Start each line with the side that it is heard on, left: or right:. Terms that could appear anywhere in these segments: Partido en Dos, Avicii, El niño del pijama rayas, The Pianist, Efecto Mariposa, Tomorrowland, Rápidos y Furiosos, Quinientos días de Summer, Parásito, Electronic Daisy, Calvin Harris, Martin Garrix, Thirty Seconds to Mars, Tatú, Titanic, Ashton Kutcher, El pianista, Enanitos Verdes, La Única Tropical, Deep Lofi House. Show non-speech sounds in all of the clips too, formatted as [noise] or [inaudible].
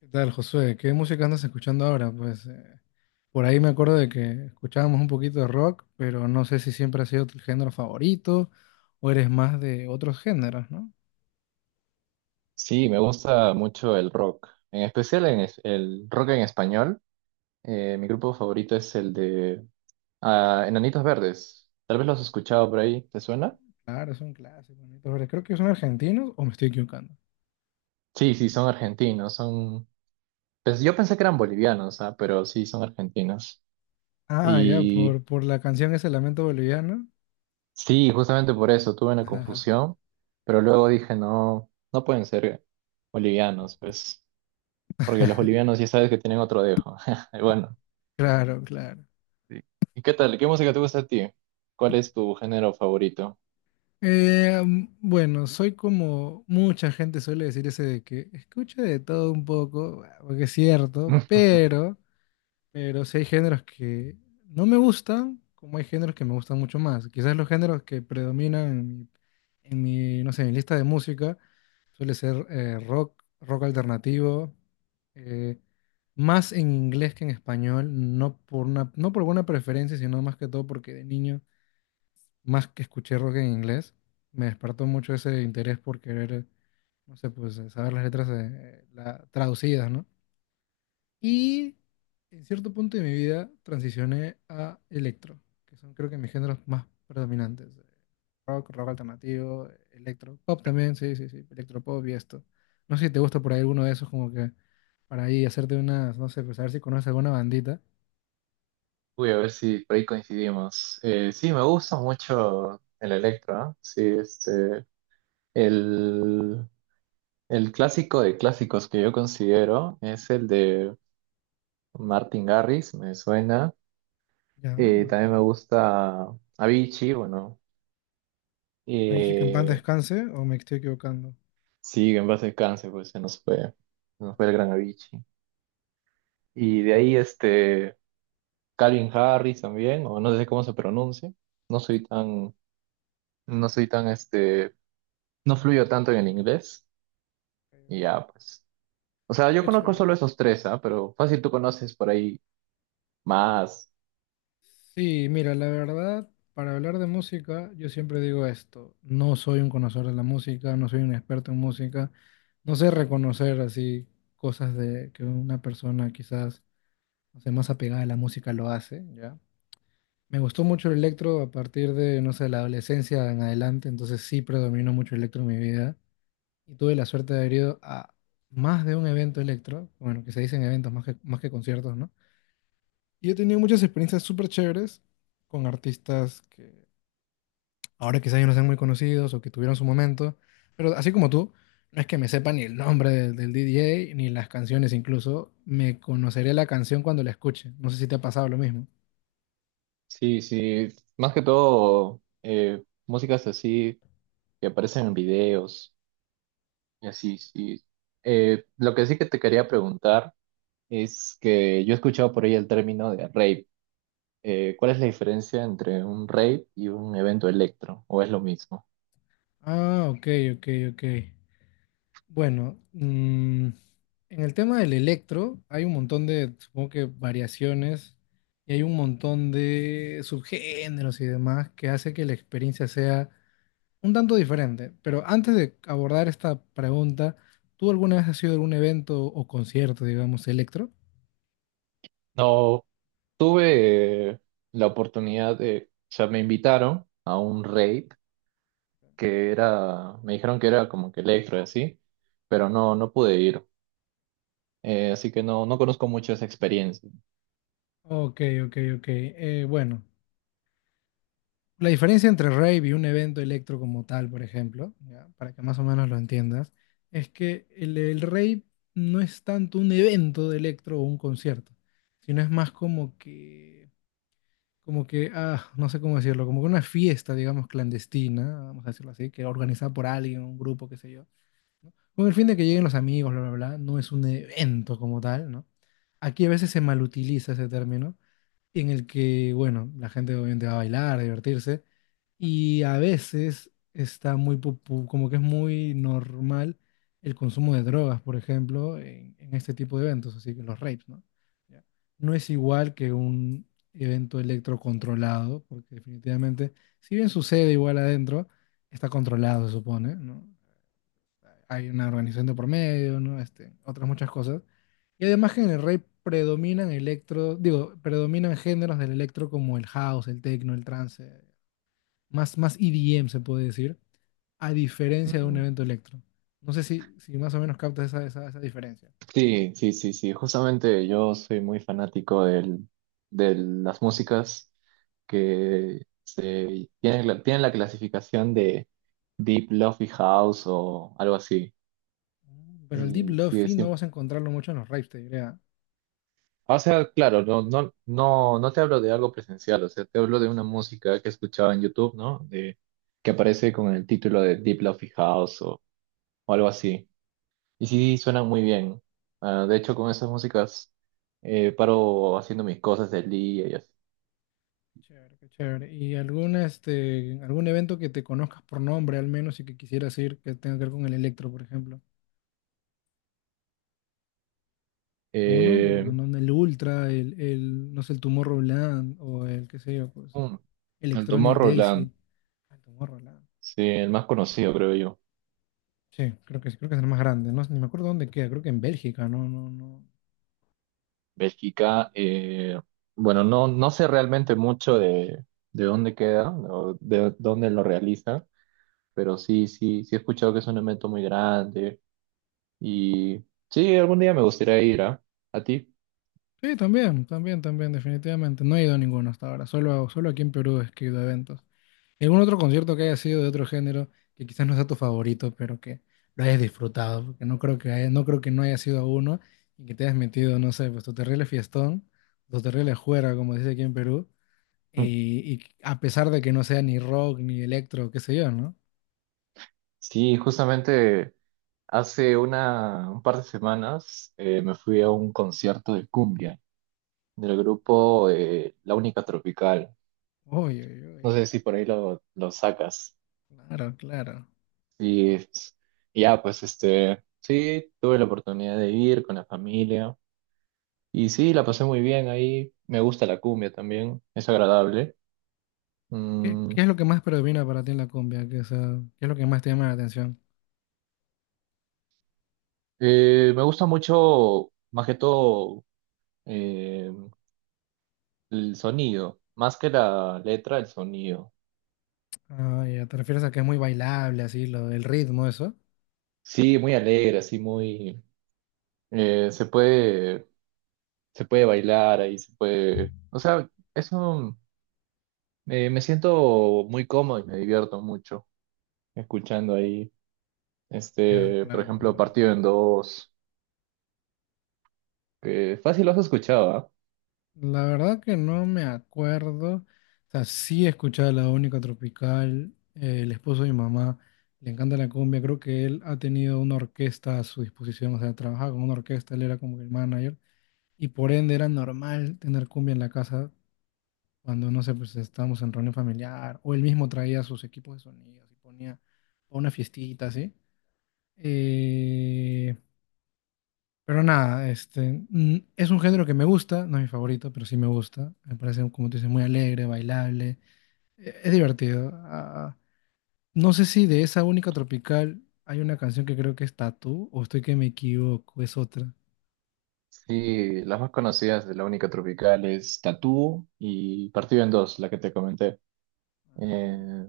left: ¿Qué tal, Josué? ¿Qué música andas escuchando ahora? Por ahí me acuerdo de que escuchábamos un poquito de rock, pero no sé si siempre ha sido tu género favorito o eres más de otros géneros, ¿no?
right: Sí, me gusta mucho el rock, en especial el rock en español. Mi grupo favorito es el de Enanitos Verdes. Tal vez los has escuchado por ahí, ¿te suena?
left: Claro, son clásicos. Bonitos, pero creo que son argentinos o me estoy equivocando.
right: Sí, sí, son argentinos, son... Pues yo pensé que eran bolivianos, ah, pero sí, son argentinos.
left: Ah, ya,
right: Y
left: por la canción ese Lamento Boliviano.
right: sí, justamente por eso tuve una
left: Ajá.
right: confusión, pero luego dije, no, no pueden ser bolivianos, pues, porque los
left: [laughs]
right: bolivianos ya sabes que tienen otro dejo. [laughs] Bueno.
left: Claro, claro.
right: Sí. ¿Y qué tal? ¿Qué música te gusta a ti? ¿Cuál es tu género favorito?
left: Bueno, soy como mucha gente suele decir ese de que escucho de todo un poco, ah, porque es cierto,
right: [laughs]
left: pero... pero sí hay géneros que no me gustan, como hay géneros que me gustan mucho más. Quizás los géneros que predominan en mi, no sé, en mi lista de música suele ser rock, rock alternativo, eh, más en inglés que en español, no por alguna preferencia, sino más que todo porque de niño, más que escuché rock en inglés, me despertó mucho ese interés por querer, no sé, pues saber las letras traducidas, ¿no? Y en cierto punto de mi vida transicioné a electro, que son creo que mis géneros más predominantes. Rock, rock alternativo, electro, pop también, sí, sí, sí, electropop y esto. No sé si te gusta por ahí alguno de esos, como que para ahí hacerte unas, no sé, pues a ver si conoces alguna bandita.
right: Voy a ver si por ahí coincidimos. Sí, me gusta mucho el electro, ¿ah? Sí, este, el, el clásico de clásicos que yo considero es el de Martin Garrix, me suena.
left: Ya,
right: También
left: Martin
right: me
left: Garrix.
right: gusta Avicii, bueno,
left: ¿Me has dicho que en paz
right: eh,
left: descanse o me estoy equivocando?
right: sí, en base al cáncer, pues se nos fue el gran Avicii. Y de ahí, este, Calvin Harris también, o no sé cómo se pronuncia. No
left: Sí,
right: soy tan, no soy tan, este, no fluyo tanto en el inglés.
left: ok,
right: Y
left: ok.
right: ya, pues. O sea, yo
left: Qué
right: conozco
left: chévere.
right: solo esos tres, ¿ah? Pero fácil tú conoces por ahí más.
left: Sí, mira, la verdad, para hablar de música, yo siempre digo esto, no soy un conocedor de la música, no soy un experto en música, no sé reconocer así cosas de que una persona quizás, no sé, más apegada a la música lo hace, ¿ya? Me gustó mucho el electro a partir de, no sé, la adolescencia en adelante, entonces sí predominó mucho el electro en mi vida y tuve la suerte de haber ido a más de un evento electro, bueno, que se dicen eventos más que conciertos, ¿no? Y he tenido muchas experiencias súper chéveres con artistas que ahora quizás ya no sean muy conocidos o que tuvieron su momento, pero así como tú, no es que me sepa ni el nombre del DJ ni las canciones incluso, me conoceré la canción cuando la escuche. No sé si te ha pasado lo mismo.
right: Sí, sí. Más que todo, músicas así que aparecen en videos. Y así, sí. Lo que sí que te quería preguntar es que yo he escuchado por ahí el término de rave. ¿Cuál es la diferencia entre un rave y un evento electro? ¿O es lo mismo?
left: Ah, ok, ok, ok. Bueno, en el tema del electro hay un montón de, supongo que variaciones y hay un montón de subgéneros y demás que hace que la experiencia sea un tanto diferente, pero antes de abordar esta pregunta, ¿tú alguna vez has ido a algún evento o concierto, digamos, electro?
right: No, tuve la oportunidad de, o sea, me invitaron a un rave que era, me dijeron que era como que electro y así, pero no, no pude ir. Así que no, no conozco mucho esa experiencia.
left: Ok, ok, ok. Bueno, la diferencia entre rave y un evento electro como tal, por ejemplo, ya, para que más o menos lo entiendas, es que el rave no es tanto un evento de electro o un concierto, sino es más como que, ah, no sé cómo decirlo, como que una fiesta, digamos, clandestina, vamos a decirlo así, que organizada por alguien, un grupo, qué sé yo, ¿no? Con el fin de que lleguen los amigos, bla, bla, bla, no es un evento como tal, ¿no? Aquí a veces se malutiliza ese término en el que, bueno, la gente obviamente va a bailar, a divertirse, y a veces está muy, popu- como que es muy normal el consumo de drogas, por ejemplo, en este tipo de eventos, así que los rapes, ¿no? Ya. No es igual que un evento electrocontrolado, porque definitivamente, si bien sucede igual adentro, está controlado, se supone, ¿no? Hay una organización de por medio, ¿no? Este, otras muchas cosas. Y además que en el rey predominan electro, digo, predominan géneros del electro como el house, el techno, el trance, más EDM se puede decir, a diferencia de un
right: Mm,
left: evento electro. No sé si, si más o menos captas esa diferencia.
right: Sí, sí, sí, sí, justamente yo soy muy fanático de las músicas que tienen la clasificación de Deep Lofi House o algo así,
left: Mm. Pero el Deep
right: y sí,
left: Lofi no
right: sí,
left: vas a encontrarlo mucho en los raves, te diría.
right: o sea, claro, no te hablo de algo presencial, o sea, te hablo de una música que escuchaba en YouTube, ¿no? Que aparece con el título de Deep Lofi House o algo así. Y sí, suenan muy bien. Ah, de hecho, con esas músicas paro haciendo mis cosas del día y así.
left: Chévere, qué chévere. ¿Y algún, este, algún evento que te conozcas por nombre al menos y que quisieras ir que tenga que ver con el electro, por ejemplo? Alguno, no,
right: Eh,
left: no, el Ultra, no sé, el Tomorrowland o el, qué sé yo, pues,
right: mm, el
left: Electronic Daisy.
right: Tomorrowland,
left: Ah, el Tomorrowland.
right: sí, el más conocido, creo yo.
left: Sí, creo que es el más grande. No, sé, ni me acuerdo dónde queda, creo que en Bélgica, no, no, no.
right: Bélgica, bueno, no, no sé realmente mucho de dónde queda o de dónde lo realiza. Pero sí, sí, sí he escuchado que es un evento muy grande y sí, algún día me gustaría ir, ¿ah? ¿A ti?
left: Sí, también, también, también, definitivamente. No he ido a ninguno hasta ahora. Solo aquí en Perú es que he ido a eventos. ¿Y algún otro concierto que haya sido de otro género que quizás no sea tu favorito, pero que lo hayas disfrutado? Porque no creo que haya- no creo que no haya sido a uno y que te hayas metido, no sé, pues tu terrible fiestón, tu terrible juerga, como dice aquí en Perú,
right: [laughs]
left: y a pesar de que no sea ni rock, ni electro, qué sé yo, ¿no?
right: Sí, justamente un par de semanas me fui a un concierto de cumbia del grupo La Única Tropical.
left: Uy, uy,
right: No
left: uy.
right: sé si por ahí lo sacas.
left: Claro, claro.
right: Y es- y ya, pues este, sí, tuve la oportunidad de ir con la familia y sí, la pasé muy bien ahí. Me gusta la cumbia también, es agradable.
left: ¿Qué,
right: Mm,
left: qué es lo que más predomina para ti en la cumbia? ¿Qué, o sea, qué es lo que más te llama la atención?
right: Me gusta mucho, más que todo, eh, el sonido, más que la letra, el sonido.
left: Ah, ya, te refieres a que es muy bailable, así, lo, el ritmo, eso.
right: Sí, muy alegre, así muy... eh, se puede, se puede bailar ahí, se puede... O sea, eso me siento muy cómodo y me divierto mucho escuchando ahí,
left: Ya,
right: este, por
left: claro,
right: ejemplo,
left: claro.
right: Partido en Dos, que fácil lo has escuchado, ¿ah?
left: La verdad que no me acuerdo. O sea, sí he escuchado La Única Tropical, el esposo de mi mamá, le encanta la cumbia. Creo que él ha tenido una orquesta a su disposición, o sea, trabajaba con una orquesta, él era como que el manager. Y por ende era normal tener cumbia en la casa cuando, no sé, pues estábamos en reunión familiar, o él mismo traía sus equipos de sonidos y ponía una fiestita, así. Eh, Pero nada, este, mm, es un género que me gusta, no es mi favorito, pero sí me gusta. Me parece, como tú dices, muy alegre, bailable, e- es divertido. Ah, no sé si de esa única tropical hay una canción que creo que es Tatú, o estoy que me equivoco, es otra.
right: Sí, las más conocidas de la única tropical es Tatú y Partido en Dos, la que te comenté. Eh,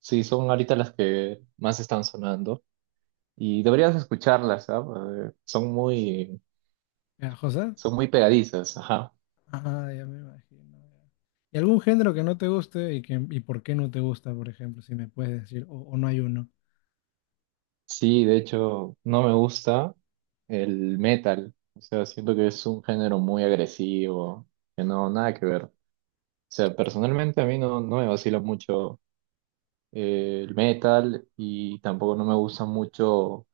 right: sí, son ahorita las que más están sonando y deberías escucharlas, ¿sabes?
left: ¿Ya, José?
right: Son muy pegadizas, ajá.
left: Ah, ya me imagino. Ya. ¿Y algún género que no te guste y por qué no te gusta, por ejemplo, si me puedes decir, o no hay uno?
right: Sí, de hecho, no me gusta el metal, o sea, siento que es un género muy agresivo, que no, nada que ver. O sea, personalmente a mí no, no me vacila mucho el metal y tampoco no me gusta mucho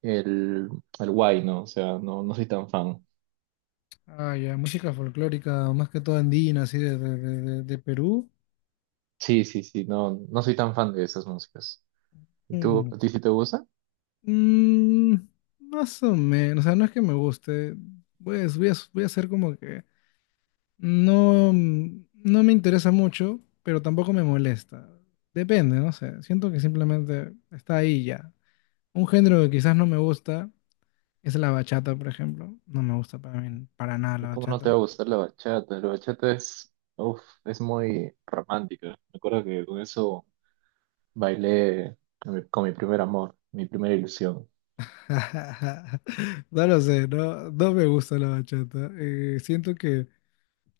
right: el, el guay, ¿no? O sea, no, no soy tan fan.
left: Ah, ya, música folclórica, más que todo andina, así de Perú.
right: Sí, sí, sí, no, no soy tan fan de esas músicas. ¿Y tú, a ti sí te gusta?
left: Mm, más o menos, o sea, no es que me guste. Pues voy a hacer como que no, mm, no me interesa mucho, pero tampoco me molesta. Depende, no sé. Siento que simplemente está ahí ya. Un género que quizás no me gusta es la bachata, por ejemplo. No me gusta para mí, para nada la
right: ¿Cómo no te
left: bachata.
right: va a gustar la bachata? La bachata es, uf, es muy romántica. Me acuerdo que con eso bailé con mi primer amor, mi primera ilusión.
left: [laughs] No lo sé, no, no me gusta la bachata. Siento que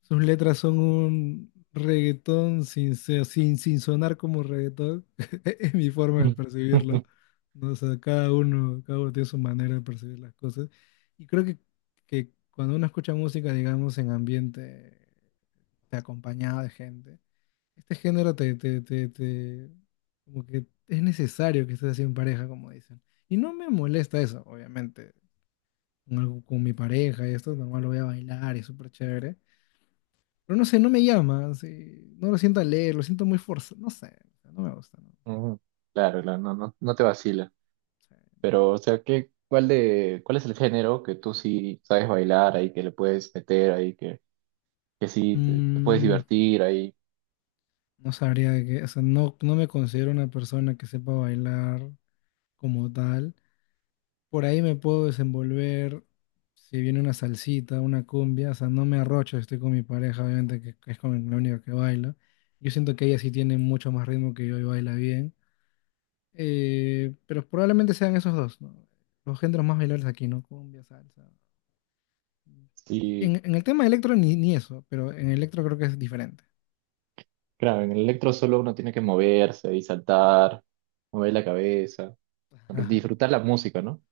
left: sus letras son un reggaetón sin, se- sin, sin sonar como reggaetón. [laughs] Es mi forma de
right: Mm.
left: percibirlo.
right: [laughs]
left: ¿No? O sea, cada uno tiene su manera de percibir las cosas. Y creo que cuando uno escucha música, digamos, en ambiente de acompañado de gente, este género como que es necesario que estés así en pareja, como dicen. Y no me molesta eso, obviamente. Con, algo- con mi pareja y esto, normal lo voy a bailar y es súper chévere. Pero no sé, no me llama, así, no lo siento al leer, lo siento muy forzado, no sé, no me gusta, no,
right: Ujú. Claro, no, no, no te vacila.
left: sé.
right: Pero, o sea, ¿cuál es el género que tú sí sabes bailar ahí, que le puedes meter ahí, que sí te puedes
left: Mm,
right: divertir ahí?
left: no sabría que, o sea, no, no me considero una persona que sepa bailar como tal. Por ahí me puedo desenvolver si viene una salsita, una cumbia, o sea, no me arrocho, estoy con mi pareja, obviamente, que es con la única que baila. Yo siento que ella sí tiene mucho más ritmo que yo y baila bien. Pero probablemente sean esos dos, ¿no? Los géneros más bailables aquí, ¿no? Cumbia, salsa.
right: Sí,
left: En el tema de electro ni, ni eso, pero en electro creo que es diferente.
right: claro, en el electro solo uno tiene que moverse y saltar, mover la cabeza.
left: Ajá.
right: Disfrutar la música, ¿no?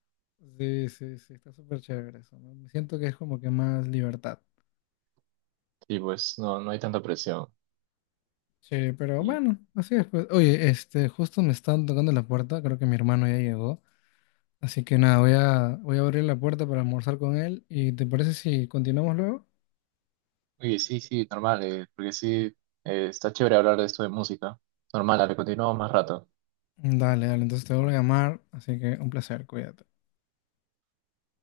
left: Sí, sí, sí, está súper chévere eso, ¿no? Me siento que es como que más libertad.
right: Y pues no, no hay tanta presión.
left: Sí, pero
right: Y,
left: bueno, así es pues. Oye, este, justo me están tocando la puerta, creo que mi hermano ya llegó. Así que nada, voy a abrir la puerta para almorzar con él. ¿Y te parece si continuamos luego?
right: oye, sí, sí, normal, porque sí, está chévere hablar de esto de música. Normal, dale, continuamos más rato.
left: Dale, dale, entonces te vuelvo a llamar, así que un placer, cuídate.